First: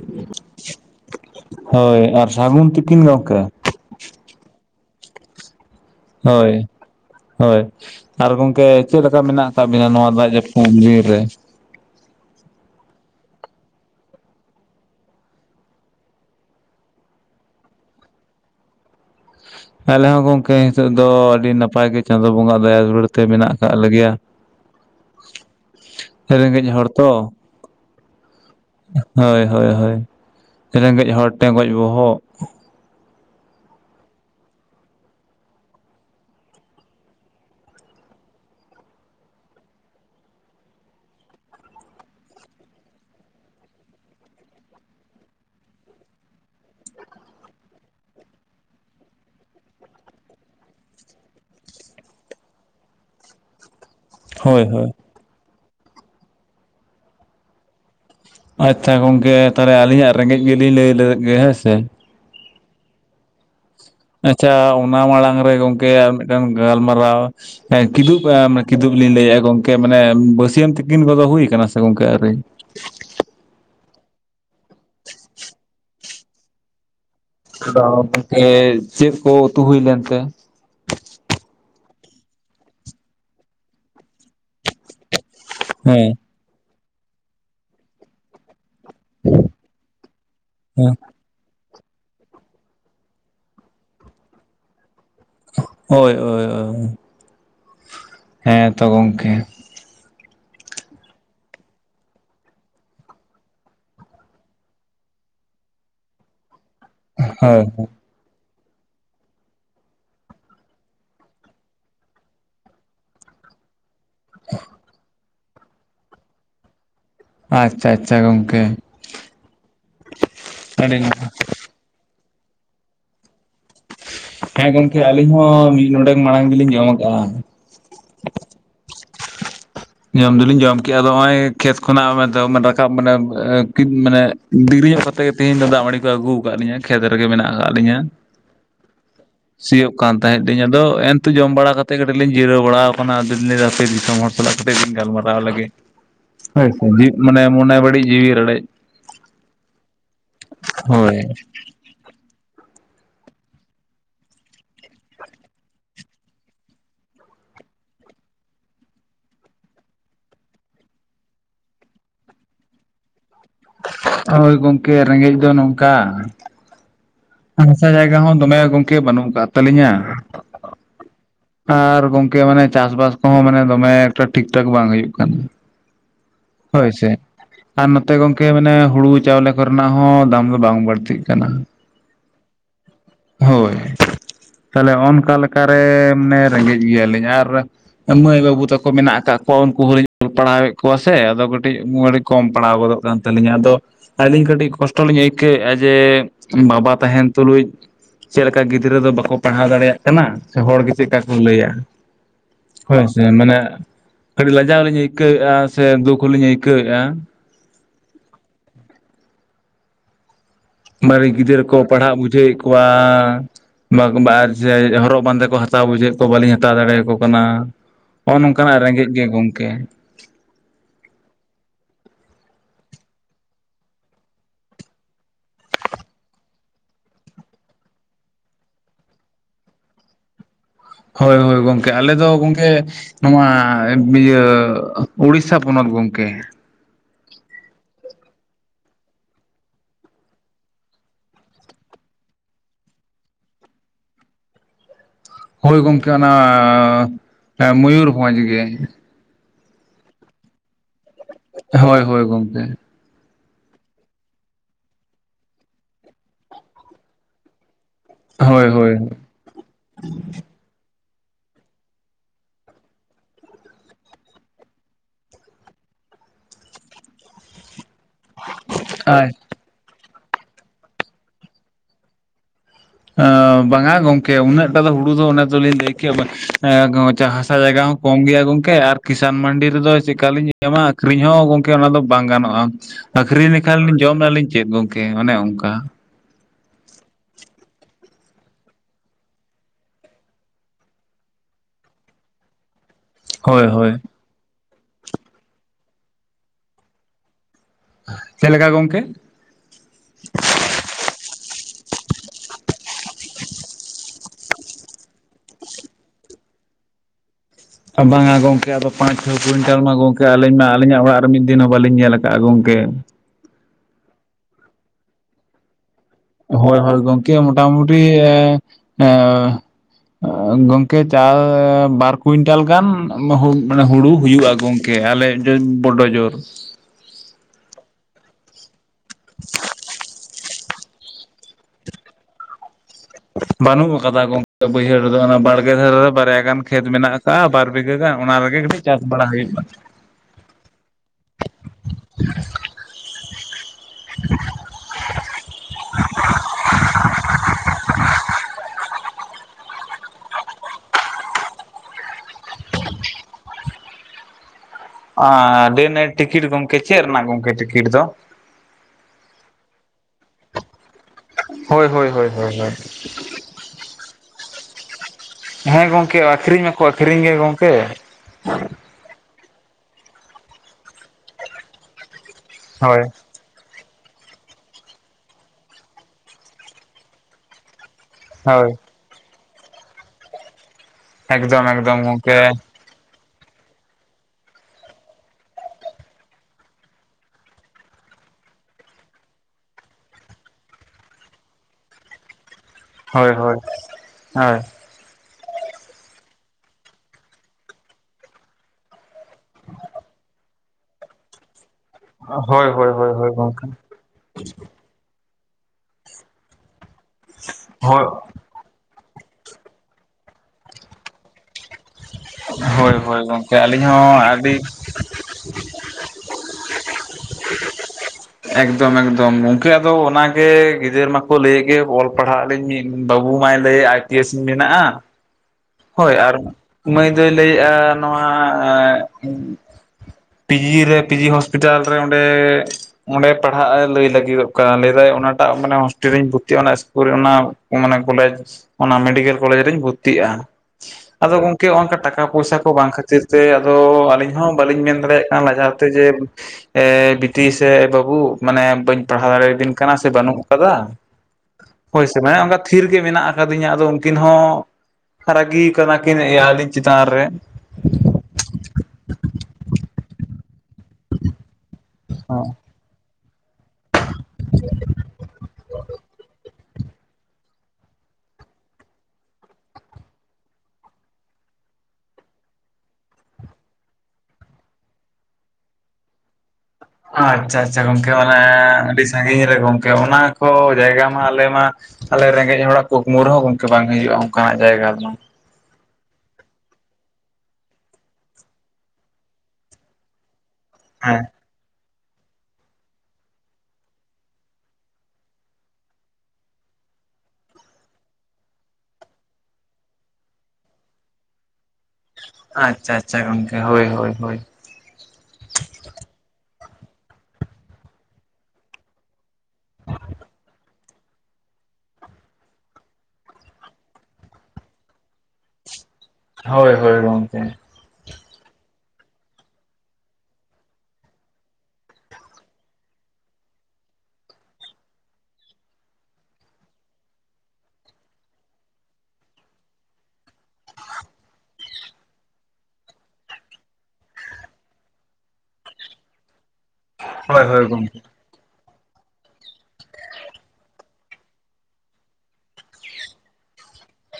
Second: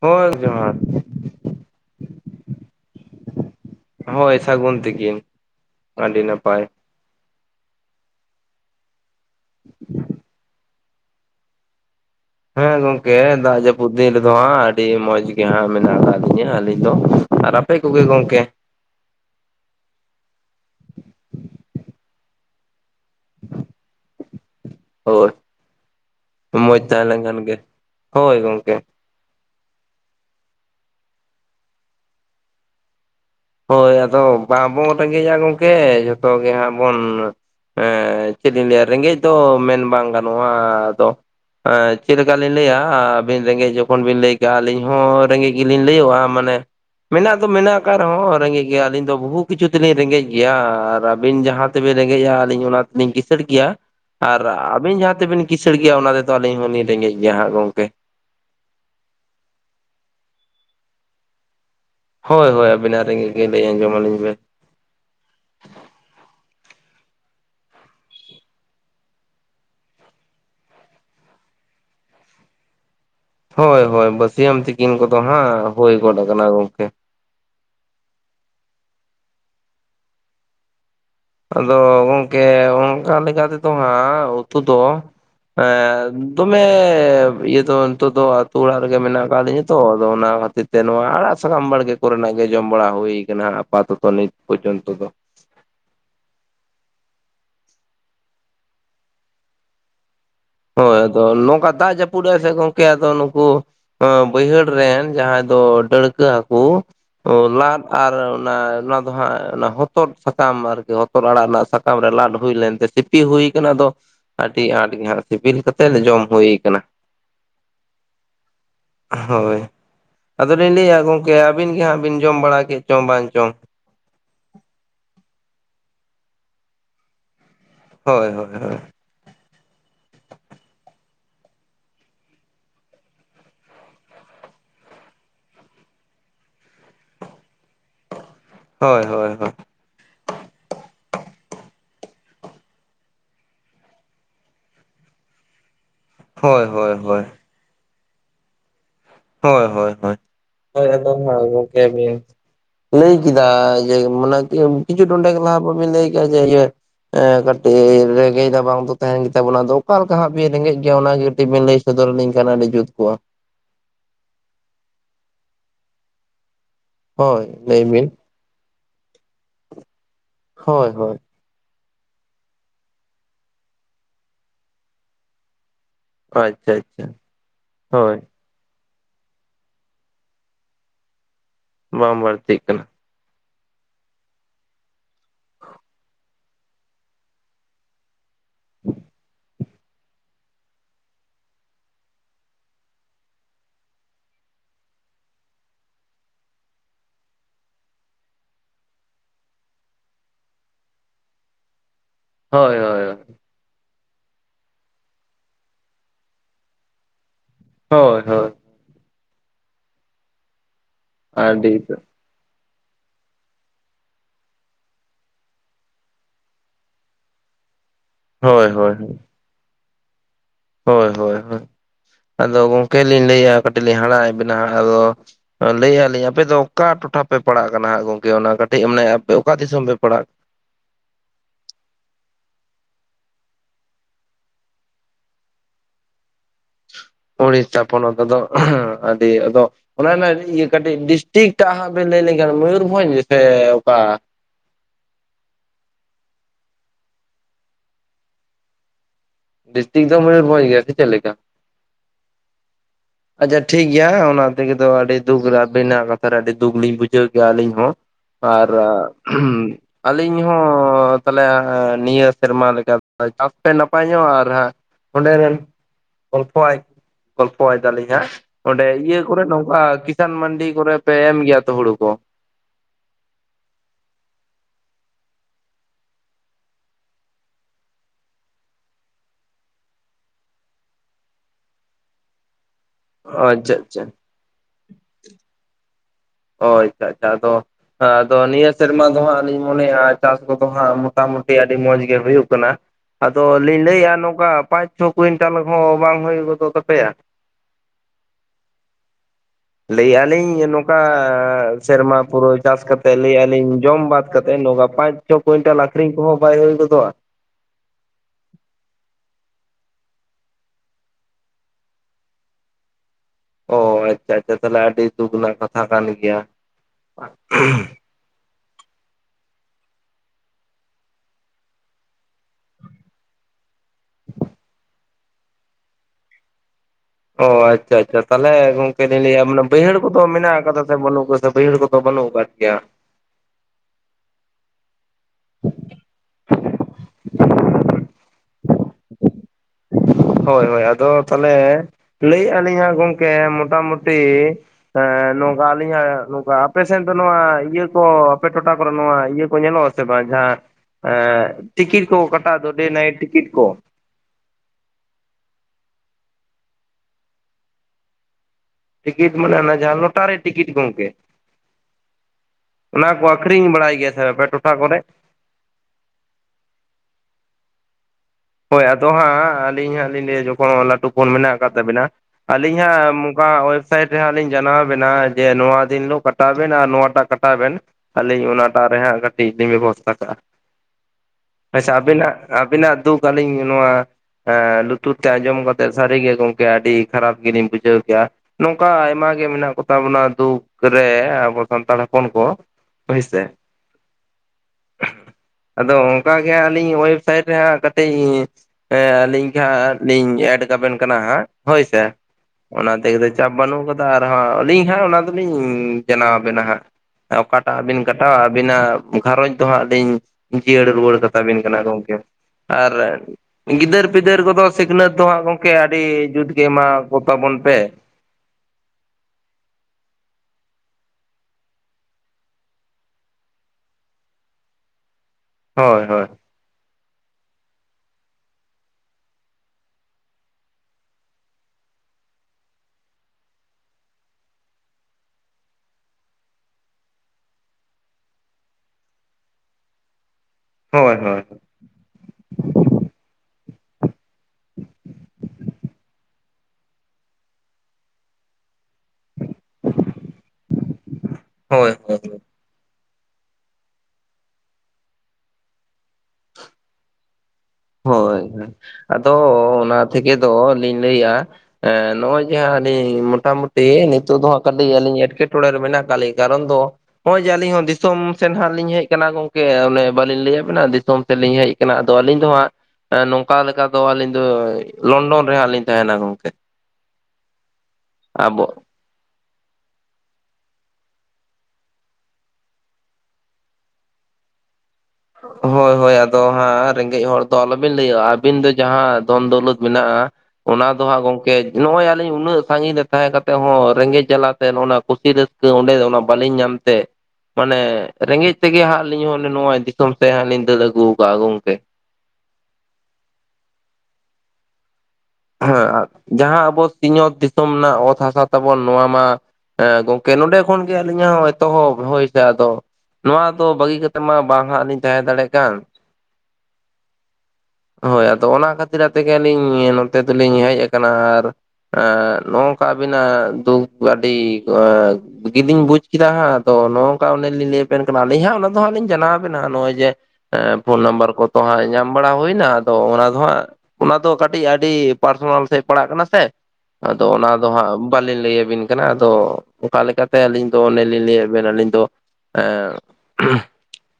ᱦᱳᱭ ᱡᱚᱦᱟᱨᱼᱼ ᱦᱳᱭ ᱟᱨ ᱥᱟᱹᱜᱩᱱ ᱛᱤᱠᱤᱱ ᱜᱚᱝᱠᱮ? ᱦᱳᱭ ᱥᱟᱹᱜᱩᱱ ᱛᱤᱠᱤᱱ᱾ ᱟᱹᱰᱤ ᱦᱳᱭ ᱱᱟᱯᱟᱭ ᱦᱳᱭ ᱟᱨ ᱜᱚᱢᱠᱮ ᱪᱮᱫ ᱞᱮᱠᱟ ᱢᱮᱱᱟᱜ ᱟᱠᱟᱟᱜ ᱵᱤᱱᱟ ᱱᱚᱣᱟ ᱫᱟᱜ ᱡᱟᱹᱯᱩᱫᱼᱼ ᱫᱤᱱ ᱨᱮ ᱦᱮᱸ ᱜᱚᱝᱠᱮ ᱫᱟᱜ ᱡᱟᱹᱯᱩᱫ ᱫᱤᱱ ᱨᱮᱫᱚ ᱦᱟᱸᱜ ᱟᱹᱰᱤ ᱢᱚᱸᱡᱽ ᱜᱮ ᱦᱟᱸᱜ ᱢᱮᱱᱟᱜ ᱟᱠᱟᱫ ᱞᱤᱧᱟ ᱟᱹᱞᱤᱧ ᱫᱚ᱾ ᱟᱨ ᱟᱯᱮ ᱠᱚᱜᱮ ᱜᱚᱝᱠᱮ? ᱟᱞᱮ ᱦᱚᱸ ᱜᱚᱝᱠᱮ ᱱᱤᱛᱳ ᱫᱚ ᱟᱹᱰᱤ ᱱᱟᱯᱟᱭ ᱜᱮ ᱪᱟᱸᱫᱳ ᱵᱚᱸᱜᱟ ᱫᱟᱭᱟ ᱫᱩᱟᱹᱲ ᱛᱮ ᱢᱮᱱᱟᱜ ᱟᱠᱟᱫ ᱞᱮᱜᱮᱭᱟ᱾ ᱦᱳᱭ ᱨᱮᱸᱜᱮᱡ ᱢᱚᱡᱽ ᱦᱚᱲ ᱛᱟᱦᱮᱸ ᱛᱚ ᱞᱮᱱᱠᱷᱟᱱ ᱜᱮ ᱦᱳᱭ ᱜᱚᱢᱠᱮᱼᱼ ᱦᱳᱭ ᱦᱳᱭ ᱦᱳᱭ ᱨᱮᱸᱜᱮᱡ ᱦᱚᱲ ᱴᱮᱸᱜᱚᱡ ᱵᱚᱦᱚᱜᱼᱼ ᱦᱳᱭ ᱟᱫᱚ ᱵᱟᱵᱚᱱ ᱨᱮᱸᱜᱮᱡᱼᱟ ᱜᱚᱢᱠᱮ ᱡᱷᱚᱛᱚ ᱜᱮ ᱦᱟᱸᱜ ᱵᱚᱱᱼᱼ ᱦᱮᱸ ᱪᱮᱫ ᱤᱧ ᱞᱟᱹᱭᱟ ᱨᱮᱸᱜᱮᱡ ᱫᱚ ᱢᱮᱱ ᱵᱟᱝ ᱜᱟᱱᱚᱜᱼᱟ ᱟᱫᱚ, ᱪᱮᱫ ᱞᱮᱠᱟ ᱞᱤᱧ ᱞᱟᱹᱭᱟ ᱟᱹᱵᱤᱱ ᱨᱮᱸᱜᱮᱡ ᱡᱚᱠᱷᱚᱱ ᱵᱤᱱ ᱞᱟᱹᱭ ᱠᱟᱜᱼᱟ ᱟᱹᱞᱤᱧ ᱦᱚᱸ ᱨᱮᱸᱜᱮᱡ ᱜᱮᱞᱤᱧ ᱞᱟᱹᱭᱜᱼᱟ ᱢᱟᱱᱮ, ᱢᱮᱱᱟᱜ ᱫᱚ ᱢᱮᱱᱟᱜ ᱟᱠᱟᱫ ᱨᱮᱦᱚᱸ ᱨᱮᱸᱜᱮᱡ ᱜᱮᱭᱟ ᱟᱹᱞᱤᱧ ᱫᱚ ᱵᱚᱦᱩ ᱠᱤᱪᱷᱩ ᱛᱮᱞᱤᱧᱸᱜᱮᱡ ᱜᱮᱭᱟ, ᱟᱨ ᱟᱹᱵᱤᱱ ᱡᱟᱦᱟᱸ ᱛᱮᱵᱤᱱ ᱨᱮᱸᱜᱮᱡᱼᱟ ᱟᱹᱞᱤᱧ ᱚᱱᱟ ᱠᱤᱥᱟᱹᱲ ᱜᱮᱭᱟ ᱟᱨ ᱦᱳᱭ ᱦᱳᱭ ᱟᱹᱵᱤᱱ ᱡᱟᱦᱟᱸ ᱛᱮᱵᱤᱱ ᱠᱤᱥᱟᱹᱬ ᱜᱮᱭᱟ ᱚᱱᱟ ᱛᱮᱫᱚ ᱟᱹᱞᱤᱧ ᱦᱚᱸᱞᱤᱧ ᱨᱮᱸᱜᱮᱡ ᱜᱮᱭᱟ ᱦᱟᱸᱜ ᱜᱚᱝᱠᱮ, ᱟᱪᱪᱷᱟ ᱜᱚᱝᱠᱮ, ᱛᱟᱦᱚᱞᱮ ᱟᱹᱞᱤᱧᱟᱜ ᱨᱮᱸᱜᱮᱡ ᱜᱮᱞᱤᱧ ᱞᱟᱹᱭ ᱞᱮᱜᱮ ᱦᱮᱸ ᱥᱮ, ᱦᱳᱭ, ᱦᱳᱭ, ᱟᱵᱤᱱᱟᱜ ᱨᱮᱸᱜᱮᱡ ᱜᱮ ᱞᱟᱹᱭ ᱟᱧᱡᱚᱢ ᱟᱞᱤᱧ ᱟᱪᱪᱷᱟ, ᱚᱱᱟ ᱢᱟᱲᱟᱝ ᱨᱮ ᱜᱚᱝᱠᱮ ᱟᱨ ᱢᱤᱫᱴᱟᱝ ᱜᱟᱞᱢᱟᱨᱟᱣ ᱦᱮᱸ ᱠᱤᱫᱩᱵ, ᱠᱤᱫᱩᱵ ᱞᱤᱧ ᱞᱟᱹᱭᱮᱫᱼᱟ ᱜᱚᱝᱠᱮ, ᱢᱟᱱᱮ ᱵᱟᱹᱥᱤᱭᱟᱹᱢ ᱛᱤᱠᱤᱱ ᱜᱚᱫᱚ ᱦᱩᱭ ᱠᱟᱱᱟ ᱥᱮ ᱜᱚᱝᱠᱮ ᱟᱹᱣᱨᱤ? [unintelligible] ᱦᱳᱭ, ᱦᱳᱭ ᱵᱟᱹᱥᱭᱢ ᱛᱤᱠᱤᱱ ᱠᱚᱫᱚ ᱦᱟᱸᱜ ᱦᱩᱭ ᱜᱚᱫ ᱟᱠᱟᱱᱟ ᱜᱚᱢᱠᱮ, ᱟᱫᱚ ᱜᱚᱝᱠᱮ ᱪᱮᱫ ᱠᱚ ᱩᱛᱩ ᱦᱩᱭ ᱞᱮᱱᱛᱮ? ᱟᱫᱚ ᱜᱚᱝᱠᱮ ᱚᱱᱠᱟ ᱞᱮᱠᱟ ᱛᱮᱫᱚ ᱦᱟᱸᱜ ᱩᱛᱩ ᱫᱚ, ᱮᱻ ᱦᱮᱸ ᱫᱚᱢᱮᱻᱤᱭᱟᱹ ᱫᱚ ᱱᱤᱛᱚᱜ ᱫᱚ, ᱛᱚ ᱚᱲᱟᱜ ᱨᱮᱜᱮ ᱢᱮᱱᱟᱜ ᱟᱠᱟᱫ ᱞᱤᱧᱟ ᱛᱚ, ᱟᱫᱚ ᱚᱱᱟ ᱠᱷᱟᱹᱛᱤᱨ ᱛᱮ ᱦᱮᱸ ᱱᱚᱣᱟ ᱟᱲᱟᱜ ᱥᱟᱠᱟᱢ ᱵᱟᱲᱜᱮ ᱠᱚᱨᱮᱱᱟᱜ ᱜᱮ ᱡᱚᱢ ᱵᱟᱲᱟ ᱦᱩᱭ ᱟᱠᱟᱱᱟ ᱟᱯᱟᱛᱚᱛᱚ ᱱᱤᱛ ᱯᱚᱨᱡᱚᱱᱛᱚ ᱫᱚ᱾ ᱦᱳᱭ ᱳᱭᱻᱳᱭ ᱦᱮᱸ ᱛᱚ ᱜᱚᱝᱠᱮ, ᱦᱳᱭ, ᱟᱫᱚ ᱱᱚᱝᱠᱟ ᱫᱟᱜ ᱡᱟᱹᱯᱩᱫ ᱨᱮ ᱥᱮ ᱜᱚᱢᱠᱮ ᱟᱫᱚ ᱱᱩᱠᱩ ᱵᱟᱹᱭᱦᱟᱹᱲ ᱨᱮᱱ ᱡᱟᱦᱟᱸᱭ ᱫᱚ ᱰᱟᱹᱲᱠᱟᱹ ᱦᱟᱹᱠᱩ, ᱦᱳᱭ ᱞᱟᱫ ᱦᱳᱭ ᱟᱨ ᱚᱱᱟ ᱞᱟ ᱫᱚᱦᱟᱸᱜ ᱚᱱᱟ ᱦᱚᱛᱚᱫ ᱥᱟᱠᱟᱢ ᱟᱨᱠᱤ ᱦᱚᱛᱚᱫ ᱟᱲᱟᱜ ᱨᱮᱱᱟᱜ ᱥᱟᱠᱟᱢ ᱨᱮ ᱞᱟᱫ ᱦᱩᱭ ᱞᱮᱱᱛᱮ ᱥᱤᱯᱤ ᱦᱩᱭ ᱠᱟᱱᱟ, ᱟᱫᱚ ᱟᱹᱰᱤ ᱟᱸᱴ ᱜᱮᱦᱟᱜ ᱥᱤᱵᱤᱞ ᱠᱟᱛᱮᱫ ᱡᱚᱢ ᱦᱩᱭ ᱠᱟᱱᱟ᱾ ᱟᱪᱪᱷᱟ ᱟᱪᱪᱷᱟ ᱜᱚᱝᱠᱮ ᱦᱳᱭ, ᱟᱫᱚᱞᱤᱧ ᱟᱹᱰᱤ ᱞᱟᱹᱭᱮᱜᱟ ᱜᱚᱝᱠᱮ, ᱵᱤᱱ ᱜᱮ ᱦᱟᱸᱜ ᱵᱤᱱ ᱡᱚᱢ ᱵᱟᱲᱟ ᱠᱮᱫ ᱪᱚᱝ ᱵᱟᱝ ᱪᱚᱝ? ᱦᱮᱸ ᱜᱚᱝᱠᱮ ᱟᱹᱞᱤᱧ ᱦᱚᱸ ᱢᱤᱫ ᱱᱚᱰᱮᱠ ᱢᱟᱲᱟᱝ ᱜᱮᱞᱤᱧ ᱡᱚᱢ ᱠᱟᱜᱼᱟ᱾ ᱦᱳᱭ, ᱦᱳᱭ, ᱦᱳᱭ ᱡᱚᱢ ᱫᱚᱞᱤᱧ ᱡᱚᱢ ᱠᱮᱜᱼᱟ, ᱟᱫᱚ ᱱᱚᱜᱼᱚᱭ ᱠᱷᱮᱛ ᱠᱷᱚᱱᱟᱜ ᱢᱮᱱᱛᱮ ᱨᱟᱠᱟᱵ ᱢᱟᱱᱮ ᱠᱟᱹᱡ ᱢᱟᱱᱮ ᱫᱮᱨᱤ ᱧᱚᱜ ᱠᱟᱛᱮᱜ ᱜᱮ ᱛᱦᱤᱧ ᱫᱚ ᱫᱟᱜ ᱢᱟᱹᱰᱤ ᱠᱚ ᱟᱹᱜᱩ ᱟᱠᱟᱫ ᱞᱤᱧᱟ, ᱠᱷᱮᱛ ᱨᱮᱜᱮ ᱢᱮᱱᱟᱜ ᱟᱠᱟᱫ ᱞᱤᱧᱟᱹ᱾ ᱦᱳᱭ, ᱦᱳᱭ, ᱦᱳᱭ, ᱥᱤᱭᱳᱜ ᱠᱟᱱ ᱛᱟᱦᱮᱸᱫ ᱟᱞᱤᱧ, ᱟᱫᱚ ᱮᱱᱛᱩ ᱡᱚᱢ ᱵᱟᱲᱟ ᱠᱟᱛᱮᱫ ᱠᱟᱹᱴᱤᱡ ᱞᱤᱧ ᱡᱤᱨᱟᱹᱣ ᱵᱟᱲᱟᱣ ᱟᱠᱟᱱᱟ ᱟᱫᱚ ᱞᱤᱧ ᱦᱟᱯᱮ ᱫᱤᱥᱚᱢ ᱦᱚᱲ ᱥᱟᱞᱟᱜ ᱠᱟᱹᱴᱤᱡ ᱞᱤᱧ ᱜᱟᱞᱢᱟᱨᱟᱣ ᱞᱮᱜᱮ ᱦᱳᱭ ᱦᱚᱭ, ᱦᱳᱭ ᱦᱳᱭ ᱢᱟᱱᱮ ᱢᱚᱱᱮ ᱵᱟᱹᱲᱤᱡ ᱡᱤᱣᱤ ᱨᱟᱲᱮᱡᱽ᱾ ᱦᱳᱭ, ᱦᱳᱭ, ᱦᱳᱭ ᱦᱮᱸ ᱟᱫᱚ ᱦᱟᱸᱜ ᱚᱱᱠᱟ ᱜᱮ ᱞᱟᱹᱭ ᱠᱮᱫᱟᱭ ᱡᱮ ᱢᱟᱱᱮ ᱠᱤᱪᱷᱩ ᱴᱚᱱᱰᱮᱠ ᱞᱟᱦᱟ ᱵᱟᱹᱵᱤᱱ ᱞᱟᱹᱭ ᱠᱮᱜᱟ ᱡᱮ ᱤᱭᱟᱹ ᱮ ᱠᱟᱹᱴᱤᱡ ᱨᱮᱸᱜᱮᱡ ᱨᱟᱵᱟᱝ ᱫᱚ ᱛᱟᱦᱮᱸᱱ ᱜᱮᱛᱟᱵᱚᱱᱟ, ᱟᱫᱚ ᱚᱠᱟ ᱞᱮᱠᱟ ᱦᱟᱸᱜ ᱵᱤᱱ ᱨᱮᱸᱜᱮᱡ ᱜᱮᱭᱟ ᱚᱱᱟᱜᱮ ᱠᱟᱹᱴᱤᱡ ᱵᱤᱱ ᱞᱟᱹᱭ ᱥᱚᱫᱚᱨ ᱟᱞᱤᱧ ᱠᱷᱟᱱ ᱟᱹᱰᱤ ᱡᱩᱛ ᱠᱚᱜᱼᱟ᱾ ᱦᱳᱭ ᱜᱚᱝᱠᱮ ᱨᱮᱸᱜᱮᱡ ᱫᱚ ᱱᱚᱝᱠᱟ, ᱦᱳᱭ ᱞᱟᱹᱭ ᱦᱟᱥᱟ ᱵᱤᱱ ᱡᱟᱭᱜᱟ ᱦᱚᱸ ᱫᱚᱢᱮ ᱜᱚᱝᱠᱮ ᱵᱟᱹᱱᱩᱜ ᱠᱟᱜ ᱛᱟᱹᱞᱤᱧᱟ, ᱦᱳᱭ ᱦᱳᱭ ᱟᱨ ᱜᱚᱝᱠᱮ ᱢᱟᱱᱮ ᱪᱟᱥᱵᱟᱥ ᱠᱚᱦᱚᱸ ᱢᱟᱱᱮ ᱫᱚᱢᱮ ᱮᱠᱴᱟ ᱴᱷᱤᱠ ᱴᱷᱟᱠ ᱵᱟᱝ ᱦᱤᱭᱩᱜ ᱠᱟᱱᱟ᱾ ᱟᱪᱪᱷᱟ ᱦᱳᱭ ᱟᱪᱪᱷᱟ ᱥᱮ ᱟᱨ ᱱᱚᱛᱮ ᱦᱳᱭ ᱜᱚᱝ ᱠᱮ ᱢᱟᱱᱮ ᱦᱩᱲᱩ ᱪᱟᱣᱞᱮ ᱠᱚᱨᱮᱱᱟᱜ ᱦᱚᱸ ᱫᱟᱢ ᱫᱚ ᱵᱟᱝ ᱵᱟᱹᱲᱛᱤᱜ ᱠᱟᱱᱟ᱾ ᱵᱟᱝ ᱵᱟᱲᱛᱤᱜ ᱠᱟᱱᱟ᱾ ᱦᱳᱭ, ᱛᱟᱦᱞᱮ ᱚᱱᱠᱟ ᱞᱮᱠᱟᱨᱮ ᱢᱟᱱᱮ, ᱨᱮᱸᱜᱮᱡ ᱜᱮᱭᱟᱞᱤᱧ ᱟᱨ ᱢᱟᱹᱭ ᱵᱟᱹᱵᱩ ᱛᱟᱠᱚ ᱢᱮᱱᱟᱜ ᱟᱠᱟᱫᱼᱼ ᱩᱱᱠᱩ ᱦᱚᱸᱞᱤᱧ ᱚᱞ ᱯᱟᱲᱦᱟᱣᱮᱫ ᱠᱚᱣᱟ ᱥᱮ ᱟᱫᱚ ᱠᱟᱹᱴᱤᱡ ᱟᱹᱰᱤ ᱠᱚᱢ ᱯᱟᱲᱦᱟᱣ ᱜᱚᱫᱚᱜ ᱠᱟᱱ ᱛᱟᱹᱞᱤᱧᱟ ᱟᱫᱚᱼᱼ ᱟᱹᱞᱤᱧ ᱠᱟᱹᱴᱤᱡ ᱠᱚᱥᱴᱚ ᱞᱤᱧ ᱟᱹᱭᱠᱟᱹᱣᱮᱜᱼᱟ ᱡᱮ ᱵᱟᱵᱟ ᱛᱟᱦᱮᱸᱱ ᱛᱩᱞᱩᱡᱼᱼ ᱪᱮᱫ ᱞᱮᱠᱟ ᱜᱤᱫᱽᱨᱟᱹ ᱫᱚ ᱵᱟᱠᱚ ᱯᱟᱲᱦᱟᱣ ᱫᱟᱲᱮᱭᱟᱜ ᱠᱟᱱᱟ ᱥᱮ ᱦᱚᱲᱜ ᱪᱮᱫ ᱞᱮᱠᱟ ᱠᱚ ᱞᱟᱹᱭᱼᱟ᱾ ᱦᱳᱭᱼᱦᱳᱭ ᱦᱮᱸᱥᱮ ᱢᱟᱱᱮ ᱠᱟᱹᱴᱤᱡ ᱞᱟᱡᱟᱣᱞᱤᱧ ᱟᱹᱭᱠᱟᱹᱣᱮᱜᱼᱟ ᱥᱮ ᱫᱩᱠ ᱦᱚᱞᱤᱧ ᱟᱹᱭᱠᱟᱹᱣᱮᱜᱼᱟ᱾ ᱦᱳᱭ ᱦᱳᱭ᱾ ᱢᱟᱨᱮ ᱜᱤᱫᱽᱨᱟᱹ ᱟᱹᱰᱤ ᱠᱚ ᱯᱟᱲᱦᱟᱜ ᱵᱩᱡᱷᱟᱹᱣᱮᱫ ᱠᱚᱣᱟ᱾ ᱵᱟᱨ ᱥᱮᱫ ᱦᱚᱨᱚᱜ ᱵᱟᱸᱫᱮ ᱠᱚ ᱦᱟᱛᱟᱣ ᱵᱩᱡᱷᱟᱹᱣᱮᱫ ᱠᱚᱣᱟ ᱵᱟᱹᱞᱤᱧ ᱦᱟᱛᱟᱣ ᱫᱟᱲᱮᱭᱟᱠᱚ ᱠᱟᱱᱟ᱾ ᱱᱚᱜᱚ ᱦᱳᱭ ᱱᱚᱝᱠᱟᱱᱟᱜ ᱦᱳᱭ ᱨᱮᱸᱜᱮᱡ ᱜᱮ ᱜᱚᱝᱠᱮ, ᱦᱳᱭ ᱦᱳᱭ ᱦᱳᱭ ᱟᱫᱚ ᱜᱚᱝᱠᱮ ᱞᱤᱧ ᱞᱟᱹᱭᱟ ᱠᱟᱹᱴᱤᱡ ᱞᱤᱧ ᱦᱟᱲᱟᱣᱮᱫ ᱵᱮᱱᱟᱜ ᱟᱫᱚᱼᱼ ᱞᱟᱹᱭᱮᱜᱼᱟ ᱞᱤᱧ ᱟᱯᱮ ᱫᱚ ᱚᱠᱟ ᱴᱚᱴᱷᱟ ᱯᱮ ᱯᱟᱲᱟᱜ ᱠᱟᱱᱟ ᱦᱟᱸᱜ ᱜᱚᱝᱠᱮ ᱚᱱᱟ ᱠᱟᱹᱴᱤᱡ ᱢᱟᱱᱮ ᱟᱯᱮ ᱚᱠᱟ ᱫᱤᱥᱚᱢ ᱯᱮ ᱯᱟᱲᱦᱟᱜᱼᱼ ᱦᱳᱭᱼᱦᱳᱭ ᱜᱚᱝᱠᱮ ᱟᱞᱮ ᱫᱚ ᱜᱚᱝᱠᱮᱼᱼ ᱱᱚᱣᱟ ᱤᱭᱟᱹ ᱲᱤᱥᱥᱟ ᱯᱚᱱᱚᱛ ᱜᱚᱢᱠᱮ ᱩᱰᱤᱥᱟ ᱯᱚᱱᱚᱛ ᱫᱚ ᱟᱹᱰᱤ ᱟᱫᱚᱼᱼ ᱚᱱᱟ ᱨᱮᱱᱟᱜ ᱤᱭᱟᱹ ᱠᱟᱹᱴᱤᱡ ᱰᱤᱥᱴᱤᱠ ᱴᱟᱜ ᱦᱟᱸᱜ ᱵᱮᱱ ᱞᱟᱹᱭ ᱞᱮᱠᱷᱟᱱ ᱢᱚᱭᱩᱨᱵᱷᱚᱸᱡᱽ ᱥᱮ ᱚᱠᱟ? ᱦᱳᱭ ᱜᱚᱝᱠᱮ ᱚᱱᱟ ᱢᱚᱭᱩᱨᱵᱷᱚᱸᱡᱽ ᱜᱮ᱾ ᱰᱤᱥᱴᱤᱠ ᱫᱚ ᱢᱚᱭᱩᱨᱵᱷᱚᱸᱡᱽ ᱜᱮᱭᱟ ᱥᱮ ᱪᱮᱫ ᱞᱮᱠᱟ? ᱦᱳᱭᱼᱦᱳᱭ ᱜᱚᱢᱠᱮ [inaudible] ᱟᱪᱪᱷᱟ ᱴᱷᱤᱠ ᱜᱮᱭᱟ ᱚᱱᱟ ᱛᱮᱜᱮ ᱛᱚ ᱟᱹᱰᱤ ᱫᱩᱠ ᱨᱮ ᱟᱹᱵᱤᱱᱟᱜ ᱠᱟᱛᱷᱟ ᱨᱮ ᱟᱹᱰᱤ ᱫᱩᱠᱞᱤᱧ ᱵᱩᱡᱷᱟᱹᱣ ᱠᱮᱼᱟ ᱟᱹᱞᱤᱧ ᱦᱚᱸᱼᱼ ᱦᱳᱭ ᱟᱨ ᱦᱳᱭ ᱟᱹᱞᱤᱧ ᱦᱚᱸᱼᱼ ᱛᱟᱞᱮ ᱱᱤᱭᱟᱹ ᱥᱮᱨᱢᱟ ᱞᱮᱠᱟ ᱪᱟᱥ ᱯᱮ ᱱᱟᱯᱟᱭᱼᱼ ᱟᱨ ᱦᱟᱸᱜ ᱚᱸᱰᱮ ᱨᱮᱱ ᱜᱚᱞᱯᱷᱚ ᱟᱡᱼᱼ ᱜᱚᱞᱯᱚᱭ ᱫᱟᱞᱤᱧ ᱦᱟᱸᱜ ᱚᱸᱰᱮ ᱤᱭᱟᱹ ᱟᱪ ᱠᱚᱨᱮ ᱱᱚᱝᱠᱟ ᱠᱤᱥᱟᱱ ᱢᱟᱱᱰᱤ ᱠᱚᱨᱮ ᱯᱮ ᱮᱢ ᱜᱮᱭᱟ ᱛᱚ ᱦᱩᱲᱩ ᱠᱚᱼᱼ [inaudible] ᱟᱸ ᱵᱟᱝᱟ ᱜᱚᱝᱠᱮ ᱩᱱᱟᱹᱜ ᱴᱟ ᱫᱚ ᱦᱩᱲᱩ ᱫᱚ ᱚᱱᱟ ᱫᱚᱞᱤᱧ ᱞᱟᱹᱭᱠᱮᱭᱟ ᱜ ᱦᱟᱥᱟ ᱡᱟᱭᱜᱟ ᱦᱚᱸ ᱠᱚᱢ ᱜᱮᱭᱟ ᱜᱚᱝᱠᱮ ᱟᱨᱼᱼ ᱠᱤᱥᱟᱱ ᱢᱟᱱᱰᱤ ᱨᱮᱫᱚ ᱪᱮᱫᱠᱟᱞᱤᱧ ᱮᱢᱟ ᱟᱹᱠᱷᱨᱤᱧ ᱦᱚᱸ ᱜᱚᱢᱠᱮ ᱚᱱᱟ ᱫᱚ ᱵᱟᱝ ᱜᱟᱱᱚᱜᱼᱟ᱾ ᱟᱹᱠᱷᱨᱤᱧ ᱟᱪᱪᱷᱟ ᱞᱮᱠᱷᱟᱱ ᱟᱪᱪᱷᱟ ᱡᱚᱢ ᱱᱟᱞᱤᱧ ᱪᱮᱫ ᱜᱚᱝᱠᱮ ᱚᱱᱮ ᱚᱱᱠᱟ᱾ ᱳᱭ ᱟᱪᱪᱷᱟ ᱟᱪᱪᱷᱟ ᱟᱫᱚᱼᱼ ᱟᱫᱚ ᱱᱤᱭᱟᱹ ᱥᱮᱨᱢᱟ ᱫᱚ ᱦᱟᱸᱜ ᱞᱤᱧ ᱢᱚᱱᱮᱜᱼᱟ ᱪᱟᱥ ᱠᱚᱫᱚ ᱦᱟᱸᱜ ᱢᱚᱴᱟᱢᱩᱴᱤ ᱟᱹᱰᱤ ᱢᱚᱸᱡᱽ ᱜᱮ ᱦᱩᱭᱩᱜ ᱠᱟᱱᱟ᱾ ᱟᱫᱚ ᱦᱳᱭ ᱞᱤᱧ ᱦᱳᱭ ᱞᱟᱹᱭᱮᱫᱼᱟ ᱱᱚᱝᱠᱟ ᱯᱟᱸᱪ ᱪᱷᱚ ᱠᱩᱭᱤᱱᱴᱟᱞ ᱦᱚᱸ ᱵᱟᱝ ᱦᱩᱭ ᱜᱚᱫᱚᱜ ᱛᱟᱯᱮᱭᱟ? ᱪᱮᱫ ᱞᱮᱠᱟ ᱜᱚᱝᱠᱮ? ᱞᱟᱹᱭᱮᱫᱼᱟ ᱞᱤᱧ ᱱᱚᱝᱠᱟ ᱥᱮᱨᱢᱟ ᱯᱩᱨᱟᱹ ᱪᱟᱥ ᱠᱟᱛᱮᱫ ᱞᱟᱹᱭᱮᱫᱼᱟ ᱞᱤᱧ ᱡᱚᱢ ᱵᱟᱫᱛᱮᱫ ᱱᱚᱝᱠᱟ ᱯᱟᱸᱪᱼᱼ ᱪᱷᱚ ᱠᱩᱭᱤᱱᱴᱟᱞ ᱟᱠᱷᱨᱤᱧ ᱠᱚᱦᱚᱸ ᱵᱟᱭ ᱦᱩᱭ ᱜᱚᱫᱚᱜᱼᱟ᱾ ᱵᱟᱝᱼᱟ ᱜᱚᱢᱠᱮ ᱟᱫᱚ ᱯᱟᱸᱪ ᱪᱷᱚ ᱠᱩᱭᱱᱴᱟᱞ ᱢᱟ ᱜᱚᱢᱠᱮ ᱟᱹᱞᱤᱧ ᱢᱟ ᱟᱹᱞᱤᱧᱟᱜ ᱚᱲᱟᱜ ᱨᱮ ᱢᱤᱫ ᱫᱤᱱ ᱦᱚᱸ ᱵᱟᱹᱞᱤᱧ ᱧᱮᱞ ᱟᱠᱟᱜᱼᱟ ᱜᱚᱢᱠᱮ? ᱚ ᱟᱪᱪᱷᱟ ᱟᱪᱪᱷᱟ ᱛᱟᱦᱞᱮ ᱟᱹᱰᱤ ᱫᱩᱠ ᱨᱮᱱᱟᱜ ᱠᱟᱛᱷᱟ ᱠᱟᱱ ᱜᱮᱭᱟ᱾ ᱦᱳᱭ ᱦᱳᱭ ᱜᱚᱝᱠᱮ [unintelligible] [inaudible] ᱮᱸ ᱜᱚᱝᱠᱮ ᱪᱟᱨ ᱵᱟᱨ ᱠᱩᱭᱱᱴᱟᱞ ᱜᱟᱱ ᱦᱩᱲᱩ ᱦᱩᱭᱩᱜᱼᱟ ᱜᱚᱝᱠᱮᱼᱼ ᱟᱞᱮ ᱵᱳᱰ ᱡᱳᱨ ᱚ ᱟᱪᱪᱷᱟ ᱟᱪᱪᱷᱟ ᱛᱟᱦᱚᱞᱮ ᱜᱚᱝᱠᱮ ᱞᱤᱧ ᱞᱟᱹᱭᱟ ᱵᱟᱹᱭᱦᱟᱹᱲ ᱠᱚᱫᱚ ᱢᱮᱱᱟᱜ ᱟᱠᱟᱫᱟ ᱥᱮ ᱵᱟᱹᱱᱩᱜᱼᱼ ᱵᱟᱭᱦᱟᱲ ᱠᱚᱫᱚ ᱵᱟᱱᱳᱦ ᱠᱟᱜ ᱜᱮᱭᱟ? ᱵᱟᱹᱱᱩᱜ ᱟᱠᱟᱫᱟ ᱜᱚᱝᱠᱮ ᱵᱟᱹᱭᱦᱟᱹᱲ ᱨᱮᱫᱚ ᱚᱱᱟ ᱵᱟᱲᱜᱮ ᱫᱷᱟᱨᱮ ᱨᱮ ᱵᱟᱨᱭᱟ ᱜᱟᱱ ᱠᱷᱮᱛ ᱢᱮᱱᱟᱜ ᱟᱠᱟᱫᱟ ᱵᱟᱨ ᱵᱤᱜᱷᱟᱹ ᱜᱟᱱᱼᱼ ᱚᱱᱟ ᱨᱮᱜᱮ ᱠᱟᱹᱴᱤᱡ ᱪᱟᱥ ᱵᱟᱲᱟ ᱦᱩᱭᱩᱜᱼᱟ᱾ [unintelligible] ᱦᱳᱭ ᱦᱳᱭ ᱟᱫᱚ ᱛᱟᱦᱚᱞᱮ ᱞᱟᱹᱭ ᱮᱜ ᱟᱞᱤᱧ ᱦᱟᱸᱜ ᱜᱚᱝᱠᱮᱼᱼ ᱮ ᱢᱚᱴᱟᱢᱩᱴᱤ ᱱᱚᱝᱠᱟ ᱟᱹᱞᱤᱧᱟᱜ ᱱᱚᱝᱠᱟ, ᱟᱯᱮᱥᱮᱫ ᱫᱚ ᱱᱚᱣᱟᱼᱼ ᱤᱭᱟᱹ ᱠᱚ ᱟᱯᱮ ᱴᱚᱴᱷᱟ ᱠᱚᱨᱮ ᱱᱚᱣᱟ ᱤᱭᱟᱹᱼᱼ ᱧᱮᱞᱚᱜ ᱟᱥᱮ ᱵᱟᱝ ᱡᱟᱦᱟᱸ ᱟ ᱴᱤᱠᱤᱴ ᱠᱚ ᱚᱠᱟᱴᱟᱜ ᱫᱚ ᱰᱮ ᱱᱟᱭᱤᱴ ᱴᱤᱠᱤᱴ ᱠᱚ ᱾ ᱟ ᱰᱮ ᱱᱟᱭᱤᱴ ᱴᱤᱠᱤᱴ ᱜᱚᱢᱠᱮ ᱪᱮᱫ ᱨᱮᱱᱟᱜ ᱜᱚᱢᱠᱮ ᱴᱤᱠᱤᱴ ᱫᱚ? ᱴᱤᱠᱤᱴ ᱢᱟᱱᱮ ᱚᱱᱟ ᱡᱟᱦᱟᱸ ᱞᱚᱴᱟᱨᱤ ᱴᱤᱠᱤᱴ ᱜᱚᱢᱠᱮ ᱾ ᱦᱳᱭ ᱦᱳᱭ ᱦᱳᱭ ᱦᱳᱭ ᱦᱳᱭ ᱾ ᱚᱱᱟ ᱠᱚ ᱟᱹᱠᱷᱨᱤᱧ ᱵᱟᱲᱟᱭ ᱜᱮᱭᱟ ᱥᱮ ᱟᱯᱮ ᱴᱚᱴᱷᱟ ᱠᱚᱨᱮ? ᱦᱮᱸ ᱜᱚᱝᱠᱮ ᱟᱹᱠᱷᱨᱤᱧ ᱢᱟᱠᱚ ᱟᱹᱠᱷᱨᱤᱧ ᱜᱮ ᱜᱚᱝᱠᱮ ᱾ ᱦᱳᱭ ᱟᱫᱚ ᱦᱟᱸᱜ ᱟᱹᱞᱤᱧ ᱦᱟᱸᱜ ᱞᱤᱧ ᱞᱟᱹᱭᱟ ᱡᱚᱠᱷᱚᱱ ᱞᱟᱹᱴᱩ ᱯᱷᱚᱱ ᱢᱮᱱᱟᱜ ᱟᱠᱟᱫ ᱛᱟᱵᱤᱱᱟ, ᱟᱹᱞᱤᱧ ᱦᱟᱸᱜᱼᱼ ᱦᱳᱭ ᱦᱚᱸ ᱳᱭᱮᱵᱽᱥᱟᱭᱤᱴ ᱨᱮ ᱦᱟᱸᱜ ᱞᱤᱧ ᱡᱟᱱᱟᱣ ᱟᱵᱮᱱᱟ ᱡᱮ ᱱᱚᱣᱟ ᱫᱤᱱ ᱦᱤᱞᱳᱜ ᱠᱟᱴᱟᱣ ᱵᱮᱱ, ᱟᱨ ᱱᱚᱣᱟᱴᱟᱜ ᱠᱟᱴᱟᱣ ᱵᱮᱱ ᱾ ᱟᱹᱞᱤᱧ ᱦᱳᱭ ᱚᱱᱟᱴᱟᱜ ᱨᱮ ᱦᱟᱸᱜ ᱠᱟᱹᱴᱤᱡ ᱞᱤᱧ ᱵᱮᱵᱚᱥᱛᱷᱟ ᱠᱟᱜᱼᱟ ᱾ ᱮᱠᱫᱚᱢ ᱟᱪᱪᱷᱟ ᱮᱠᱫᱚᱢ ᱟᱹᱵᱤᱱᱟᱜ, ᱜᱚᱝᱠᱮ ᱟᱹᱵᱤᱱᱟᱜ ᱫᱩᱠ ᱟᱹᱞᱤᱧ ᱱᱚᱣᱟᱼᱼ ᱦᱮᱸ ᱞᱩᱛᱩᱨ ᱛᱮ ᱟᱸᱡᱚᱢ ᱠᱟᱛᱮᱜ ᱥᱟᱹᱨᱤ ᱜᱮ ᱜᱚᱝᱠᱮ ᱟᱹᱰᱤ ᱠᱷᱟᱨᱟᱯ ᱜᱮᱞᱤᱧ ᱵᱩᱡᱷᱟᱹᱣ ᱠᱮᱜᱼᱟ ᱾ ᱱᱚᱝᱠᱟ ᱟᱭᱢᱟ ᱜᱮ ᱢᱮᱱᱟᱜ ᱠᱚ ᱛᱟ ᱵᱚᱱᱟ ᱫᱩᱠ ᱨᱮ ᱟᱵᱚ ᱥᱟᱱᱛᱟᱲ ᱦᱚᱯᱚᱱ ᱠᱚᱼᱼ ᱦᱳᱭ ᱦᱳᱭ, ᱦᱳᱭ ᱾ ᱟᱫᱚ ᱚᱱᱠᱟ ᱜᱮ ᱦᱟᱸᱜ ᱟᱹᱞᱤᱧ ᱳᱭᱮᱵᱽᱥᱟᱭᱤᱴ ᱨᱮ ᱦᱟᱸᱜ ᱠᱟᱹᱴᱤᱡᱼᱼ ᱟᱹᱞᱤᱧ ᱠᱷᱟᱡ ᱦᱟᱸᱜ ᱞᱤᱧ ᱮᱰ ᱠᱟᱵᱤᱱ ᱠᱟᱱᱟ ᱦᱟᱸᱜ ᱾ ᱦᱳᱭᱥᱮ, ᱦᱳᱭ ᱦᱳᱭ ᱚᱱᱟᱛᱮ ᱦᱳᱭ ᱦᱳᱭ ᱪᱟᱯ ᱜᱚᱝᱠᱮ ᱵᱟᱱᱩᱜ ᱠᱟᱫᱟ ᱟᱨᱦᱚᱸ ᱟᱹᱞᱤᱧᱼᱼ ᱦᱮᱸ ᱚᱱᱟ ᱫᱚᱞᱤᱧ ᱡᱟᱱᱟᱣ ᱟᱵᱮᱱᱟ ᱦᱟᱸᱜ, ᱚᱠᱟᱴᱟᱜ ᱵᱤᱱ ᱦᱳᱭ ᱠᱟᱴᱟᱣᱟ ᱟᱹᱵᱤᱱᱟᱜᱼᱼ ᱜᱷᱟᱸᱨᱚᱡᱽ ᱫᱚ ᱦᱟᱸᱜ ᱞᱤᱧ, ᱡᱤᱭᱟᱹᱲ ᱨᱩᱣᱟᱹᱲ ᱠᱟᱛᱟ ᱵᱤᱱᱟ ᱾ ᱦᱚᱭ ᱜᱚᱝᱠᱮ, ᱟᱨ ᱦᱳᱭ ᱦᱳᱭ ᱜᱚᱝᱠᱮ ᱟᱹᱞᱤᱧ ᱜᱤᱫᱟᱹᱨ ᱦᱚᱸ ᱯᱤᱫᱟᱹᱨ ᱟᱹᱰᱤ ᱠᱚᱫᱚ ᱥᱤᱠᱷᱱᱟᱹᱛ ᱫᱚ ᱦᱟᱸᱜ ᱜᱚᱢᱼᱼ ᱠᱮ ᱟᱹᱰᱤ ᱡᱩᱛ ᱜᱮ ᱮᱢᱟ ᱠᱚ ᱛᱟᱵᱚᱱ ᱯᱮ ᱾ ᱮᱠᱫᱚᱢ ᱮᱠᱫᱚᱢ, ᱜᱚᱝᱠᱮ ᱟᱫᱚ ᱚᱱᱟᱜᱮ ᱜᱤᱫᱟᱹᱨ ᱢᱟᱠᱚ ᱞᱟᱹᱭᱮᱫ ᱜᱮ ᱚᱞ ᱯᱟᱲᱦᱟᱜ ᱟᱹᱞᱤᱧᱼᱼ ᱵᱟᱹᱵᱩ ᱢᱟᱭ ᱞᱟᱹᱭ ᱮᱫ ᱟᱭ ᱯᱤ ᱮᱥ ᱤᱧ ᱵᱮᱱᱟᱜᱼᱟ ᱾ ᱦᱳᱭ ᱟᱨ ᱢᱟᱹᱭ ᱫᱚᱭ ᱞᱟᱹᱭ ᱮᱫᱼᱟ ᱱᱚᱣᱟ ᱮᱼᱼ ᱯᱤᱡᱤ ᱨᱮ ᱯᱤᱡᱤ ᱦᱚᱥᱯᱤᱴᱟᱞ ᱨᱮ ᱚᱸᱰᱮᱼᱼ ᱚᱸᱰᱮ ᱯᱟᱲᱦᱟᱜ ᱮ ᱞᱟᱹᱭ ᱞᱟᱹᱜᱤᱫᱚᱜ ᱠᱟᱱᱟ, ᱞᱟᱹᱭ ᱫᱟᱭ ᱚᱱᱟ ᱴᱟᱜ ᱢᱟᱱᱮ ᱦᱳᱥᱴᱮᱞ ᱨᱤᱧ ᱵᱷᱩᱨᱛᱤᱜᱼᱟ ᱚᱱᱟ ᱤᱥᱠᱩᱞ ᱨᱮ ᱚᱱᱟᱼᱼ ᱢᱟᱱᱮ ᱠᱚᱞᱮᱡᱽ ᱚᱱᱟ ᱢᱮᱰᱤᱠᱮᱞ ᱠᱚᱞᱮᱡᱽ ᱨᱤᱧ ᱵᱷᱩᱨᱛᱤᱜᱼᱟ ᱦᱳᱭ ᱾ ᱟᱫᱚ ᱦᱳᱭ ᱜᱚᱝᱠᱮ ᱱᱚᱸᱝᱠᱟ ᱴᱟᱠᱟ ᱯᱚᱭᱥᱟ ᱠᱚ ᱵᱟᱝ ᱠᱷᱟᱹᱛᱤᱨ ᱛᱮ ᱟᱫᱚ ᱟᱹᱞᱤᱧ ᱦᱚᱸ ᱵᱟᱹᱞᱤᱧ ᱢᱮᱱᱼᱼ ᱨᱮᱜ ᱟᱭ ᱞᱟᱡᱟᱣᱛᱮ ᱡᱮᱼᱼ ᱮ ᱵᱤᱴᱤ ᱥᱮ ᱵᱟᱹᱵᱩ ᱢᱟᱱᱮ ᱵᱟᱹᱧ ᱯᱟᱲᱦᱟᱣ ᱫᱟᱲᱮᱭᱟᱵᱤᱱ ᱠᱟᱱᱟ ᱥᱮ ᱵᱟᱹᱱᱩᱜ ᱟᱠᱟᱫᱟ ᱾ [inaudible] ᱦᱚᱭ ᱦᱳᱭ ᱥᱮ ᱦᱮᱸ [unintelligible] ᱛᱷᱤᱨ ᱜᱮ ᱢᱮᱱᱟᱜ ᱟᱠᱟᱫᱤᱧᱟ ᱟᱫᱚ ᱩᱱᱠᱤᱱ ᱦᱚᱸ ᱯᱷᱟᱨᱟᱹᱜᱤ ᱠᱟᱱᱟ ᱠᱤᱱ [unintelligible] ᱟᱹᱞᱤᱧ ᱪᱮᱛᱟᱱ ᱨᱮ ᱾ ᱦᱳᱭ ᱦᱳᱭ, ᱟᱫᱚ ᱚᱱᱟ ᱛᱮᱜᱮ ᱫᱚ ᱞᱤᱧ ᱞᱟᱹᱭᱟᱼᱼ ᱮᱸ ᱱᱚᱜᱼᱚᱭ ᱦᱚᱸ ᱡᱮ ᱟᱹᱞᱤᱧ ᱢᱚᱴᱟ ᱢᱩᱴᱤ ᱱᱤᱛᱚᱜ ᱫᱚ ᱦᱟᱸᱜ ᱠᱟᱹᱴᱤᱡ ᱟᱹᱞᱤᱧ ᱮᱴᱠᱮᱴᱼᱼ ᱴᱚᱬᱮ ᱨᱮ ᱢᱮᱱᱟᱜ ᱟᱠᱟᱫ ᱞᱮᱭ ᱠᱟᱨᱚᱱ ᱫᱚᱼᱼ ᱱᱚᱜᱼᱚᱭ ᱡᱮ ᱟᱹᱞᱤᱧ ᱦᱚᱸ ᱫᱤᱥᱚᱢ ᱥᱮᱱ ᱦᱟᱸᱜ ᱞᱤᱧ ᱦᱮᱡ ᱟᱠᱟᱱᱟ ᱜᱚᱝᱠᱮ, ᱚᱱᱮ ᱵᱟᱹᱞᱤᱧ ᱞᱟᱹᱭᱟ ᱵᱤᱱᱟ ᱫᱤᱥᱚᱢᱼᱼ ᱥᱮ ᱞᱤᱧ ᱦᱮᱡ ᱟᱠᱟᱱᱟ ᱟᱫᱚ ᱟᱹᱞᱤᱧ ᱫᱚ ᱦᱟᱸᱜᱼᱼ ᱱᱚᱝᱠᱟ ᱞᱮᱠᱟ ᱫᱚ ᱟᱹᱞᱤᱧ ᱫᱚ ᱞᱚᱱᱰᱚᱱ ᱨᱮ ᱦᱟᱸᱜ ᱞᱤᱧ ᱛᱟᱸᱦᱮᱱᱟ ᱜᱚᱝᱠᱮ ᱾ ᱟᱪᱪᱷᱟ ᱟᱪᱪᱷᱟ ᱜᱚᱝᱠᱮ, ᱢᱟᱱᱮ ᱟᱹᱰᱤ ᱥᱟᱺᱜᱤᱧ ᱨᱮ ᱜᱚᱢᱠᱮ ᱚᱱᱟ ᱠᱚ ᱡᱟᱭᱜᱟ ᱢᱟ ᱟᱞᱮ ᱢᱟᱼᱼ ᱟᱞᱮ ᱨᱮᱸᱜᱮᱡ ᱦᱚᱲᱟᱜ ᱠᱩᱠᱢᱩ ᱨᱮᱦᱚᱸ ᱜᱚᱝᱠᱮ ᱵᱟᱝ ᱦᱤᱡᱩᱜᱼᱟ ᱚᱱᱠᱟᱱᱟᱜ ᱡᱟᱭᱜᱟ ᱨᱮᱫᱚ ᱾ ᱦᱳᱭ ᱦᱳᱭ, ᱟᱫᱚ ᱦᱟᱸᱜ ᱨᱮᱸᱜᱮᱡ ᱦᱚᱲ ᱫᱚ ᱟᱞᱚᱵᱤᱱ ᱞᱟᱹᱭᱟ ᱟᱹᱵᱤᱱ ᱫᱚ ᱡᱟᱦᱟᱸ ᱫᱷᱚᱱ ᱫᱚᱣᱞᱚᱛ ᱢᱮᱱᱟᱜᱼᱟᱼᱼ ᱚᱱᱟ ᱫᱚ ᱦᱮᱸ ᱦᱟᱸᱜ ᱜᱚᱝᱠᱮᱼᱼ ᱱᱚᱜᱼᱚᱭ, ᱟᱹᱞᱤᱧ ᱩᱱᱟᱹᱜ ᱥᱟᱺᱜᱤᱧ ᱨᱮ, ᱛᱟᱦᱮᱸ ᱠᱟᱛᱮ ᱦᱚᱸ, ᱨᱮᱸᱜᱮᱡ ᱡᱟᱞᱟᱛᱮ, ᱱᱚᱜᱼᱱᱟ ᱠᱩᱥᱤ ᱨᱟᱹᱥᱠᱟᱹ, ᱚᱸᱰᱮ ᱚᱱᱟ ᱵᱟᱹᱞᱤᱧ ᱧᱟᱢᱛᱮ, ᱢᱟᱱᱮ, ᱨᱮᱸᱜᱮᱡ ᱛᱮᱜᱮ ᱦᱟᱸᱜ, ᱟᱹᱞᱤᱧ ᱦᱚᱸ ᱱᱚᱜ ᱫᱤᱥᱚᱢ ᱛᱮ ᱦᱟᱸᱜ, ᱞᱤᱧ ᱫᱟᱹᱲ ᱟᱹᱜᱩ ᱟᱠᱟ-ᱟ ᱜᱚᱝᱠᱮ ᱾ ᱟᱪᱪᱷᱟ, ᱟᱪᱪᱷᱟ ᱜᱚᱝᱠᱮ, ᱦᱳᱭ ᱦᱳᱭ ᱦᱳᱭ ᱾ ᱦᱮᱸ, ᱡᱟᱦᱟᱸ ᱟᱵᱚ, ᱥᱤᱧᱚᱛ ᱫᱤᱥᱚᱢ ᱨᱮᱱᱟᱜ, ᱚᱛ ᱦᱟᱥᱟ ᱛᱟᱵᱚᱱ, ᱱᱚᱣᱟ ᱢᱟ ᱦᱮᱸᱼ, ᱜᱚᱝᱠᱮ, ᱱᱚᱰᱮ ᱠᱷᱚᱱ ᱜᱮ, ᱟᱹᱞᱤᱧᱟᱜ ᱦᱚᱸ, ᱮᱛᱚᱦᱚᱵ ᱦᱳᱭ ᱥᱮ ᱟᱫᱚ ᱱᱚᱣᱟ ᱫᱚ, ᱵᱟᱹᱜᱤ ᱠᱟᱛᱮᱫ ᱢᱟ, ᱵᱟᱝ ᱦᱟᱸᱜ, ᱞᱤᱧ ᱛᱟᱦᱮᱸ, ᱫᱟᱲᱮᱭᱟᱜ ᱠᱟᱱ ᱾ ᱦᱳᱭ ᱦᱳᱭ, ᱜᱚᱝᱠᱮ! ᱦᱳᱭ ᱟᱫᱚ, ᱚᱱᱟ ᱠᱷᱟᱹᱛᱤᱨ ᱟᱛᱮ ᱜᱮ, ᱟᱹᱞᱤᱧ ᱱᱚᱛᱮ ᱫᱚᱞᱤᱧ, ᱦᱮᱡ ᱟᱠᱟᱱᱟ, ᱟᱨ ᱮᱸᱼ ᱱᱚᱝᱠᱟ ᱟᱹᱵᱤᱱᱟᱜ, ᱫᱩᱠ ᱟᱹᱰᱤ [unintelligible] ᱵᱩᱡ ᱜᱮᱞᱤᱧ, ᱵᱩᱡ ᱠᱮᱫᱟ ᱦᱟᱸᱜ, ᱱᱚᱜᱝᱠᱟ ᱚᱱᱮᱞᱤᱧ ᱞᱟᱹᱭ ᱟᱵᱮᱱ ᱠᱟᱱᱟ, ᱟᱹᱞᱤᱧ ᱦᱟᱸᱜ, ᱚᱱᱟ ᱫᱚ ᱦᱟᱸᱜ, ᱞᱤᱧ ᱡᱟᱱᱟᱣ ᱟᱵᱮᱱᱟ, ᱱᱚᱜᱼᱚᱭ ᱡᱮ, ᱯᱷᱳᱱ ᱱᱟᱢᱵᱟᱨ ᱠᱚᱫᱚ ᱦᱟᱸᱜ, ᱧᱟᱢ ᱵᱟᱲᱟ ᱦᱩᱭ ᱮᱱᱟ, ᱟᱫᱚ, ᱚᱱᱟ ᱫᱚ ᱦᱟᱸᱜ, ᱚᱱᱟ ᱫᱚ ᱠᱟᱹᱴᱤᱡ, ᱟᱡ ᱟᱹᱰᱤ ᱯᱟᱨᱥᱚᱱᱟᱞ ᱥᱮᱫ ᱯᱟᱲᱟᱜ ᱠᱟᱱᱟ ᱥᱮ, ᱟᱫᱚ, ᱦᱳᱭ ᱚᱱᱟ ᱦᱳᱭ ᱫᱚ ᱜᱚᱝᱠᱮ ᱦᱟᱸᱜ, ᱵᱟᱹᱞᱤᱧ ᱞᱟᱹᱭ ᱟᱵᱤᱱ ᱠᱟᱱᱟ ᱟᱫᱚ, ᱚᱠᱟ ᱞᱮᱠᱟᱛᱮ, ᱟᱹᱞᱤᱧ ᱫᱚ ᱚᱱᱮ ᱞᱤᱧ ᱞᱟᱹᱣ ᱟᱜ ᱵᱮᱱᱟ ᱞᱤᱧ ᱫᱚ ᱮᱸᱼᱚᱸᱜ, ᱩᱸᱻᱜ-ᱷᱩᱢ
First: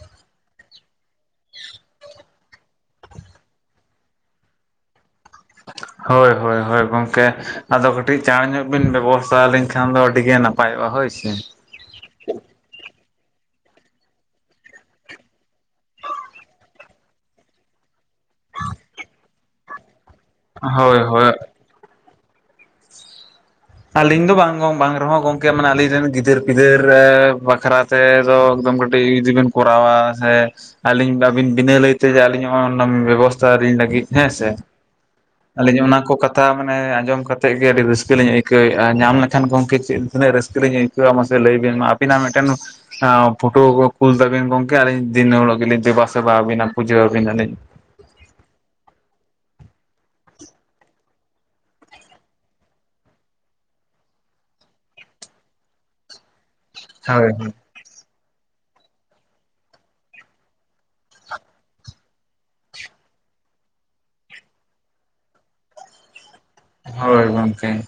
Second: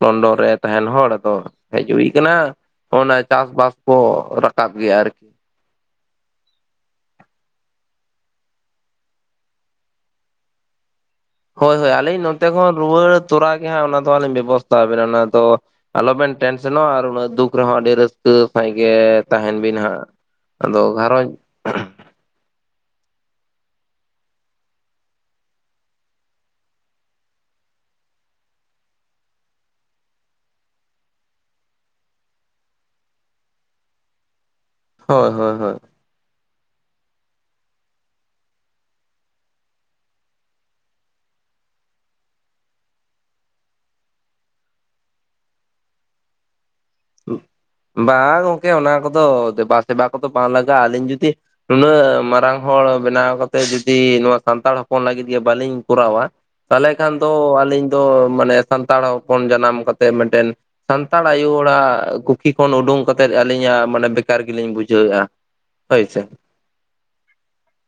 ᱞᱚᱱᱰᱚᱱ ᱨᱮ ᱛᱟᱦᱮᱱ ᱦᱚᱲ, ᱟᱫᱚ ᱦᱮᱡ ᱦᱩᱭ ᱟᱠᱟᱱᱟ ᱾ ᱚᱱᱟ, ᱪᱟᱥᱵᱟᱥ ᱠᱚ, ᱨᱟᱠᱟᱵ ᱜᱮᱭᱟ ᱟᱨᱠᱤ ᱾ ᱦᱳᱭ, ᱦᱳᱭ ᱦᱳᱭ ᱜᱚᱝᱠᱮ, ᱟᱫᱚ, ᱠᱟᱹᱴᱤᱡ ᱪᱟᱬ ᱧᱚᱜ, ᱵᱤᱱ ᱵᱮᱵᱚᱥᱛᱷᱟ ᱞᱤᱧ ᱠᱷᱟᱱ ᱫᱚ, ᱟᱹᱰᱤ ᱜᱮ ᱱᱟᱯᱟᱭ ᱱᱟᱯᱟᱭᱚᱜᱼᱟ, ᱦᱳᱭ ᱥᱮ ᱾ ᱦᱳᱭ ᱦᱳᱭ, ᱟᱹᱞᱤᱧ ᱱᱚᱛᱮ ᱠᱷᱚᱱ, ᱨᱩᱣᱟᱹᱲ ᱛᱚᱨᱟ ᱜᱮ ᱦᱟᱸᱜ, ᱚᱱᱟ ᱫᱚ, ᱟᱹᱞᱤᱧ ᱵᱮᱵᱚᱥᱛᱷᱟ ᱟᱵᱮᱱᱟ, ᱚᱱᱟ ᱫᱚ ᱟᱞᱚᱵᱮᱱ ᱴᱮᱱᱥᱮᱱᱚᱜᱼᱟ, ᱟᱨ ᱩᱱᱟᱹᱜ ᱫᱩᱠ ᱨᱮᱦᱚᱸ, ᱟᱹᱰᱤ ᱨᱟᱹᱥᱠᱟᱹ ᱥᱟᱦᱤᱸᱡ ᱜᱮ, ᱛᱟᱦᱮᱱ ᱵᱤᱱ ᱦᱟᱸᱜ ᱾᱾ ᱟᱫᱚ, ᱦᱳᱭ ᱜᱷᱟᱨᱚᱸᱡᱽ ᱦᱳᱭ ᱟᱞᱤᱧ ᱫᱚ ᱵᱟᱝ ᱜᱚᱸᱝ ᱵᱟᱝ ᱨᱮᱦᱚᱸ ᱜᱚᱝᱠᱮ, ᱢᱟᱱᱮ, ᱟᱹᱞᱤᱧ ᱨᱮᱱ ᱜᱤᱫᱟᱹᱨ ᱯᱤᱫᱟᱹᱨ ᱵᱟᱠᱷᱨᱟ ᱛᱮ ᱫᱚ, ᱮᱠᱫᱚᱢ ᱠᱟᱹᱴᱤᱡ, ᱤᱡᱤ ᱵᱤᱱ ᱠᱚᱨᱟᱣᱟ, ᱦᱮ ᱟᱹᱞᱤᱧ ᱟᱹᱵᱤᱱ ᱵᱤᱱᱟᱹ ᱞᱟᱹᱭ ᱛᱮ ᱡᱮ, ᱟᱹᱞᱤᱧ ᱱᱚᱜ ᱚᱱᱟ, ᱵᱮᱵᱚᱥᱛᱷᱟ ᱟᱹ ᱞᱤᱧ ᱞᱟᱹᱜᱤᱫ ᱦᱮᱸᱥᱮ ᱦᱳᱭ ᱦᱳᱭ ᱾ ᱦᱳᱭ ᱟᱹᱞᱤᱧ ᱚᱱᱟ ᱠᱚ, ᱠᱟᱛᱷᱟ ᱢᱟᱱᱮ ᱟᱸᱡᱚᱢ ᱠᱟᱛᱮᱫ ᱜᱮ, ᱟᱹᱰᱤ ᱨᱟᱹᱥᱠᱟᱹ ᱞᱤᱧ ᱟᱹᱭ ᱠᱟᱹᱹ ᱭᱮᱜᱼᱟ, ᱧᱟᱢ ᱞᱮᱠᱷᱟᱱ ᱜᱚᱝᱠᱮ, ᱪᱮᱫ ᱛᱤᱱᱟᱹᱜ ᱨᱟᱹᱥᱠᱟᱹ ᱞᱤᱧ, ᱟᱹᱭᱠᱟᱹᱣᱟ ᱢᱟᱥᱮ ᱞᱟᱹᱭ ᱵᱤᱱ, ᱢᱟ ᱟᱹᱵᱤᱱᱟᱜ ᱢᱤᱫᱴᱮᱱ ᱯᱷᱳᱴᱳ ᱠᱚ, ᱠᱩᱞ ᱛᱟᱵᱤᱱ ᱜᱚᱝᱠᱮ, ᱟᱹᱞᱤᱧ ᱫᱤᱱ ᱦᱤᱞᱳᱜ ᱜᱮᱞᱤᱧ, ᱫᱮᱵᱟ ᱥᱮᱵᱟ ᱟᱹᱵᱤᱱᱟ ᱯᱩᱡᱟᱹ ᱟᱹᱵᱤᱱᱟᱞᱤᱧ ᱾ ᱵᱟᱝ ᱜᱚᱝᱠᱮ! ᱚᱱᱟ ᱠᱚᱫᱚ ᱫᱮᱵᱟᱥᱵᱟ ᱠᱚᱫᱚ ᱵᱟᱝ ᱞᱟᱜᱟᱜᱼᱟ ᱾ ᱟᱹᱞᱤᱧ ᱡᱩᱫᱤ, ᱱᱩᱱᱟᱹᱜ ᱢᱟᱨᱟᱝ ᱦᱚᱲ ᱵᱮᱱᱟᱣ ᱠᱟᱛᱮᱫ, ᱡᱩᱫᱤ ᱱᱚᱣᱟ ᱥᱟᱱᱛᱟᱲ ᱦᱚᱯᱚᱱ ᱞᱟᱹᱜᱤᱫ ᱜᱮ, ᱵᱟᱹᱞᱤᱧ ᱠᱚᱨᱟᱣᱟ ᱛᱟᱦᱚᱞᱮ ᱠᱷᱟᱱ ᱦᱳᱭ ᱫᱚ, ᱟᱹᱞᱤᱧ ᱫᱚ ᱢᱟᱱᱮ, ᱥᱟᱱᱛᱟᱲ ᱦᱚᱯᱚᱱ ᱡᱟᱱᱟᱢ ᱠᱟᱛᱮᱜ, ᱢᱤᱫᱴᱮᱱ ᱥᱟᱱᱛᱟᱲ ᱟᱭᱩ ᱦᱚᱲᱟᱜ ᱠᱩᱠᱷᱤ ᱠᱷᱚᱱ, ᱩᱰᱩᱠ ᱠᱟᱛᱮᱜ ᱟᱹᱞᱤᱧᱟᱜ, ᱢᱟᱱᱮ, ᱵᱮᱠᱟᱨ ᱜᱮᱞᱤᱧ ᱵᱩᱡᱷᱟᱹᱣ ᱮᱼᱟ, ᱦᱳᱭᱥᱮ ᱾ ᱦᱳᱭ ᱜᱚᱝᱠᱮ ᱾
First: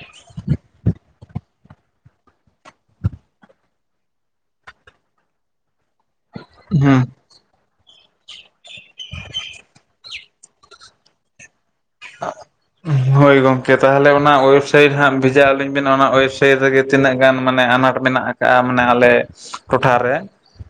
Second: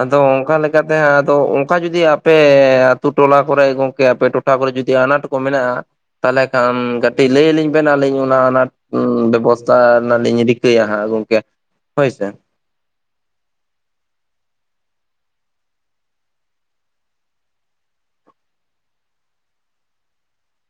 ᱟᱫᱚ, ᱚᱱᱠᱟ ᱞᱮᱠᱟᱛᱮ ᱦᱟᱸᱜ, ᱟᱫᱚ ᱚᱱᱠᱟ ᱡᱩᱫᱤ? ᱟ, ᱯᱮ ᱟᱹᱛᱩ ᱴᱚᱞᱟ ᱠᱚᱨᱮ, ᱜᱚᱝᱠᱮ ᱟᱯᱮ ᱴᱚᱴᱷᱟ ᱠᱚᱨᱮ, ᱡᱩᱫᱤ ᱟᱱᱟᱴ ᱠᱚ ᱢᱮᱱᱟᱜᱼᱟ, ᱛᱟᱦᱚᱞᱮ ᱠᱷᱟᱱ ᱦᱩᱸ ᱜᱟ ᱠᱟᱹᱴᱤᱡ ᱞᱟᱹᱭ ᱟᱹᱞᱤᱧ ᱵᱮᱱ, ᱟᱹᱞᱤᱧ ᱚᱱᱟ, ᱚᱱᱟᱴ ᱵᱮᱵᱚᱥᱛᱷᱟ ᱨᱮᱱᱟᱜ ᱞᱤᱧ ᱨᱤᱠᱟᱹᱭᱟ ᱦᱟᱸᱜ, ᱜᱚᱢᱠᱮ ᱾ ᱟᱼᱦᱟᱜ [unintelligible] ᱟᱪᱷᱟ ᱦᱳᱭ ᱜᱚᱢᱠᱮ, ᱛᱟᱦᱚᱞᱮ, ᱚᱱᱟ ᱳᱭᱮᱵᱽᱥᱟᱭᱤᱴ ᱦᱟᱸᱜ, ᱵᱷᱮᱡᱟ ᱟᱹᱞᱤᱧ ᱵᱮᱱ, ᱚᱱᱟ ᱭᱮᱵᱽᱥᱟᱭᱤᱴ ᱨᱮᱜᱮ, ᱛᱤᱱᱟᱹᱜ ᱜᱟᱱ ᱢᱟᱱᱮ, ᱟᱱᱟᱴ ᱢᱮᱱᱟᱜᱼᱟ ᱾ ᱢᱟᱱᱮ, ᱟᱞᱮ ᱴᱚᱴᱷᱟ ᱨᱮ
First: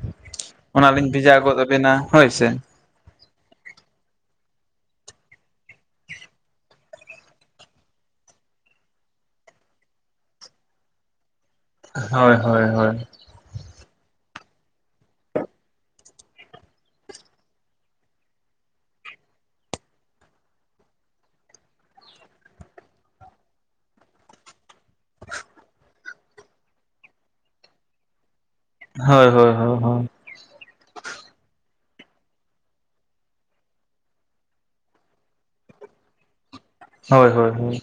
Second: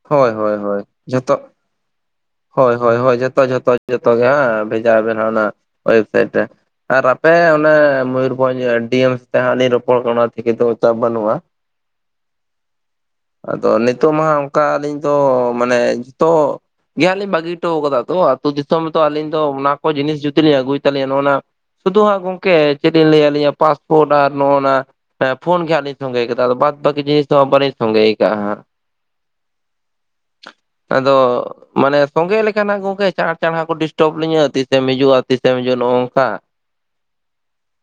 ᱦᱳᱭ ᱦᱳᱭ ᱾ ᱦᱳᱭ ᱚᱱᱟ ᱞᱤᱧ, ᱡᱷᱚᱛᱚ ᱵᱷᱮᱡᱟ ᱜᱚᱫ ᱟᱵᱤᱱᱟ, ᱦᱳᱭ ᱥᱮ ᱾ ᱦᱳᱭ, ᱦᱳᱭ, ᱡᱚᱛᱚ, ᱡᱚᱛᱚ ᱡᱚᱛᱚᱜ ᱜᱮ, ᱦᱮᱸ, ᱵᱷᱮᱡᱟ ᱵᱮᱱ, ᱚᱱᱟ ᱳᱭᱮᱵᱥᱟᱭᱤᱴ ᱨᱮ ᱾ ᱟᱨ, ᱟᱯᱮ ᱚᱱᱮ, ᱢᱚᱭᱩᱨᱵᱷᱚᱸᱡᱽ ᱰᱤ ᱮᱢᱥ ᱛᱮᱦᱟᱸ ᱞᱤᱧ, ᱨᱚᱯᱚᱲ ᱠᱟᱱᱟ ᱾ ᱚᱱᱟ ᱛᱷᱮᱠᱮ ᱫᱚ, ᱪᱟᱯ ᱵᱟᱹᱱᱩᱜᱼᱟ ᱾ ᱦᱳᱭ, ᱦᱳᱭ ᱦᱳᱭ ᱾ ᱟᱫᱚ ᱱᱤᱛᱚᱜ ᱢᱟ ᱚᱱᱠᱟ ᱟᱹᱞᱤᱧ ᱫᱚ ᱢᱟᱱᱮ ᱡᱚᱛᱚ ᱜᱮᱭᱟᱱᱞᱤᱧ ᱵᱟᱹᱜᱤ ᱦᱚᱴᱚ ᱠᱟᱫᱟ ᱛᱚ ᱟᱛᱳ ᱫᱤᱥᱚᱢ ᱨᱮᱛᱚ ᱟᱹᱞᱤᱧ ᱫᱚ ᱚᱱᱟ ᱠᱚ ᱡᱤᱱᱤᱥ ᱡᱩᱫᱤ ᱞᱤᱧ ᱟᱹᱜᱩᱭ ᱛᱟᱞᱧᱭᱟ ᱱᱚᱜᱼᱱᱟ ᱥᱩᱫᱷᱩ ᱦᱟᱸᱜ ᱜᱚᱝᱠᱮ ᱪᱮᱫ ᱞᱤᱧ ᱞᱟᱹᱭᱟᱞᱤᱧᱟ ᱯᱟᱥᱯᱳᱨᱴ ᱟᱨ ᱱᱚᱜᱼᱚᱱᱟ ᱦᱮᱸ ᱯᱷᱳᱱ ᱜᱮᱜ ᱞᱤᱧ ᱥᱚᱸᱜᱮ ᱠᱟᱫᱟ ᱟᱫᱚ ᱵᱟᱫ ᱵᱟᱹᱠᱤ ᱡᱤᱱᱤᱥ ᱫᱚ ᱵᱟᱹᱞᱤᱧ ᱥᱚᱸᱜᱮ ᱠᱟᱜᱼᱟ ᱦᱟᱸᱜ᱾ ᱦᱳᱭ ᱦᱳᱭ ᱦᱳᱭ ᱦᱳᱭ᱾ ᱟᱫᱚ ᱢᱟᱱᱮ ᱥᱚᱸᱜᱮ ᱞᱮᱠᱟ ᱱᱟᱜ ᱜᱚᱝᱠᱮ ᱪᱟᱟᱨ ᱪᱟᱲᱦᱟ ᱠᱚ ᱰᱤᱥᱴᱟᱵ ᱞᱤᱧᱟᱹ ᱛᱤᱥᱮᱢ ᱦᱤᱡᱩᱜᱼᱟ ᱛᱤᱥᱮᱢ ᱦᱤᱡᱩᱜᱼᱟ ᱱᱚᱜᱼᱚ ᱱᱚᱝᱠᱟ᱾ ᱦᱳᱭ ᱦᱳᱭ ᱦᱳᱭ᱾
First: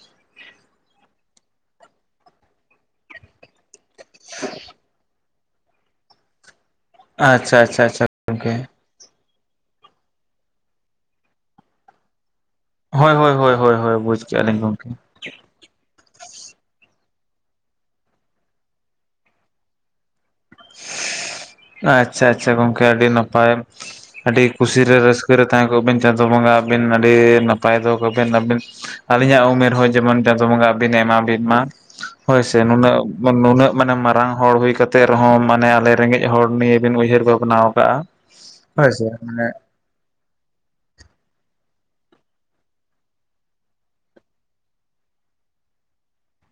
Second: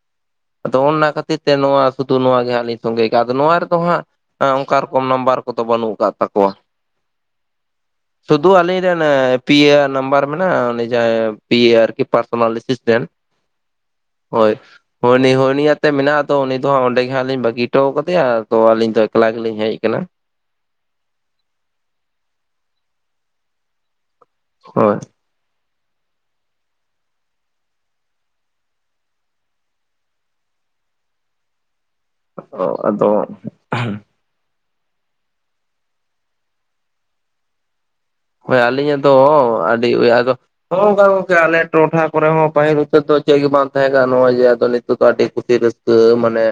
ᱟᱫᱚ ᱚᱱᱟ ᱠᱷᱟᱹᱛᱤᱨ ᱛᱮ ᱱᱚᱣᱟ ᱥᱩᱫᱩ ᱱᱚᱣᱟ ᱜᱮ ᱦᱟᱸᱜ ᱞᱧ ᱥᱚᱸᱜᱮ ᱠᱟᱜᱼᱟ ᱟᱫᱚ ᱱᱚᱣᱟ ᱨᱮᱫᱚ ᱦᱟᱸᱜ ᱦᱮᱸ ᱚᱱᱠᱟ ᱨᱚᱠᱚᱢ ᱱᱟᱢᱵᱟᱨ ᱠᱚᱫᱚ ᱵᱟᱹᱱᱩᱜ ᱟᱠᱟᱜ ᱛᱟᱠᱚᱣᱟ᱾ ᱟᱪᱪᱷᱟ ᱟᱪᱪᱷᱟ ᱪᱷᱟ ᱜᱚᱝᱠᱮ᱾ ᱚᱱᱮ ᱯᱤ ᱟᱨ ᱱᱟᱢᱵᱟᱨ ᱢᱮᱱᱟᱜᱼᱟ ᱡᱟᱸ ᱯᱤ ᱟᱨ ᱠᱤ ᱯᱟᱨᱥᱚᱱᱟᱞ ᱮᱥᱤᱥ ᱦᱳᱭ ᱦᱳᱭ ᱦᱳᱭ ᱦᱳᱭᱳᱭ ᱵᱩᱡ ᱠᱮᱫᱼᱟᱞᱤᱧ ᱜᱚᱢᱠᱮ᱾ ᱱᱤᱦ ᱱᱤᱭᱟᱛᱮ ᱢᱮᱱᱟᱜ ᱟᱫᱚ ᱩᱱ ᱫᱚ ᱦᱜ ᱚᱸᱰᱮ ᱜᱮ ᱦᱟᱸᱟᱜ ᱞᱤᱧ ᱵᱟᱹᱜᱤ ᱦᱚᱴᱚ ᱟᱠᱟᱫᱮᱭᱟ ᱛᱚ ᱟᱹᱞᱤᱧ ᱫᱚ ᱮᱠᱞᱟ ᱜᱮᱞᱤᱧ ᱦᱮᱡ ᱟᱠᱟᱱᱟ᱾ ᱟᱪᱪᱷᱟ ᱟᱪᱪᱷᱟ ᱜᱚᱝᱠᱮ ᱟᱹᱰᱤ ᱱᱟᱯᱟᱭ ᱟᱹᱰᱤ ᱠᱩᱥᱤ ᱦᱳᱭ ᱨᱮ ᱨᱟᱹᱥ ᱥᱠᱤᱨ ᱛᱟᱦᱮᱸ ᱠᱚᱜ ᱵᱤᱱ ᱪᱟᱸᱫᱳ ᱵᱚᱸᱜᱟ ᱟᱹᱵᱤᱱ ᱟᱹᱰᱤ ᱱᱟᱯᱟᱭ ᱫᱚᱦᱚ ᱠᱚᱵᱤᱱ ᱟᱹᱵᱤᱱ ᱟᱹᱞᱤᱧᱟᱜ ᱩᱢᱮᱨ ᱦᱚᱸ ᱡᱮᱢᱚᱱ ᱪᱟᱸᱫᱳ ᱵᱚᱸᱜᱟ ᱟᱵᱤᱱ ᱮ ᱮᱢᱟ ᱵᱤᱱ ᱢᱟ᱾ ᱦᱳᱭᱥᱮ ᱟᱫᱚ ᱱᱩᱱᱟᱹᱜ ᱱᱩᱱᱟᱹᱜ ᱢᱟᱱᱮ ᱢᱟᱨᱟᱝ ᱦᱚᱲ ᱦᱩᱭ ᱠᱟ ᱨᱮᱦᱚᱸ ᱢᱟᱱᱮ ᱟᱞᱮ ᱨᱮᱸᱜᱮᱡ ᱦᱚᱲ ᱱᱤᱭᱮ ᱵᱤᱱ ᱩᱭᱦᱟᱹᱨ ᱵᱷᱟᱵᱽᱱᱟᱣ ᱟᱠᱟᱜᱼᱟ ᱾ ᱦᱳᱭ ᱟᱹᱞᱤᱧᱟᱜ ᱫᱚ ᱟᱹᱰᱤ ᱟᱫᱚ ᱦᱚᱝᱠᱟ ᱜᱚᱝᱠᱮ ᱟᱞᱮ ᱴᱚᱴᱷᱟ ᱠᱚᱨᱮ ᱦᱚᱸ ᱯᱟᱹᱦᱤᱞ ᱩᱪᱟᱹ ᱫᱚ ᱪᱮᱫ ᱜᱮ ᱵᱟᱝ ᱛᱟᱦᱮᱸ ᱠᱟᱱᱟ ᱱᱚᱜᱼᱚᱭ ᱡᱮ ᱟᱫᱚ ᱱᱤᱛᱚᱜ ᱫᱚ ᱟᱹᱰᱤ ᱠᱩᱥᱤ ᱨᱟᱹᱥᱠᱟᱹ᱾ ᱠᱟᱹ ᱢᱟᱱᱮ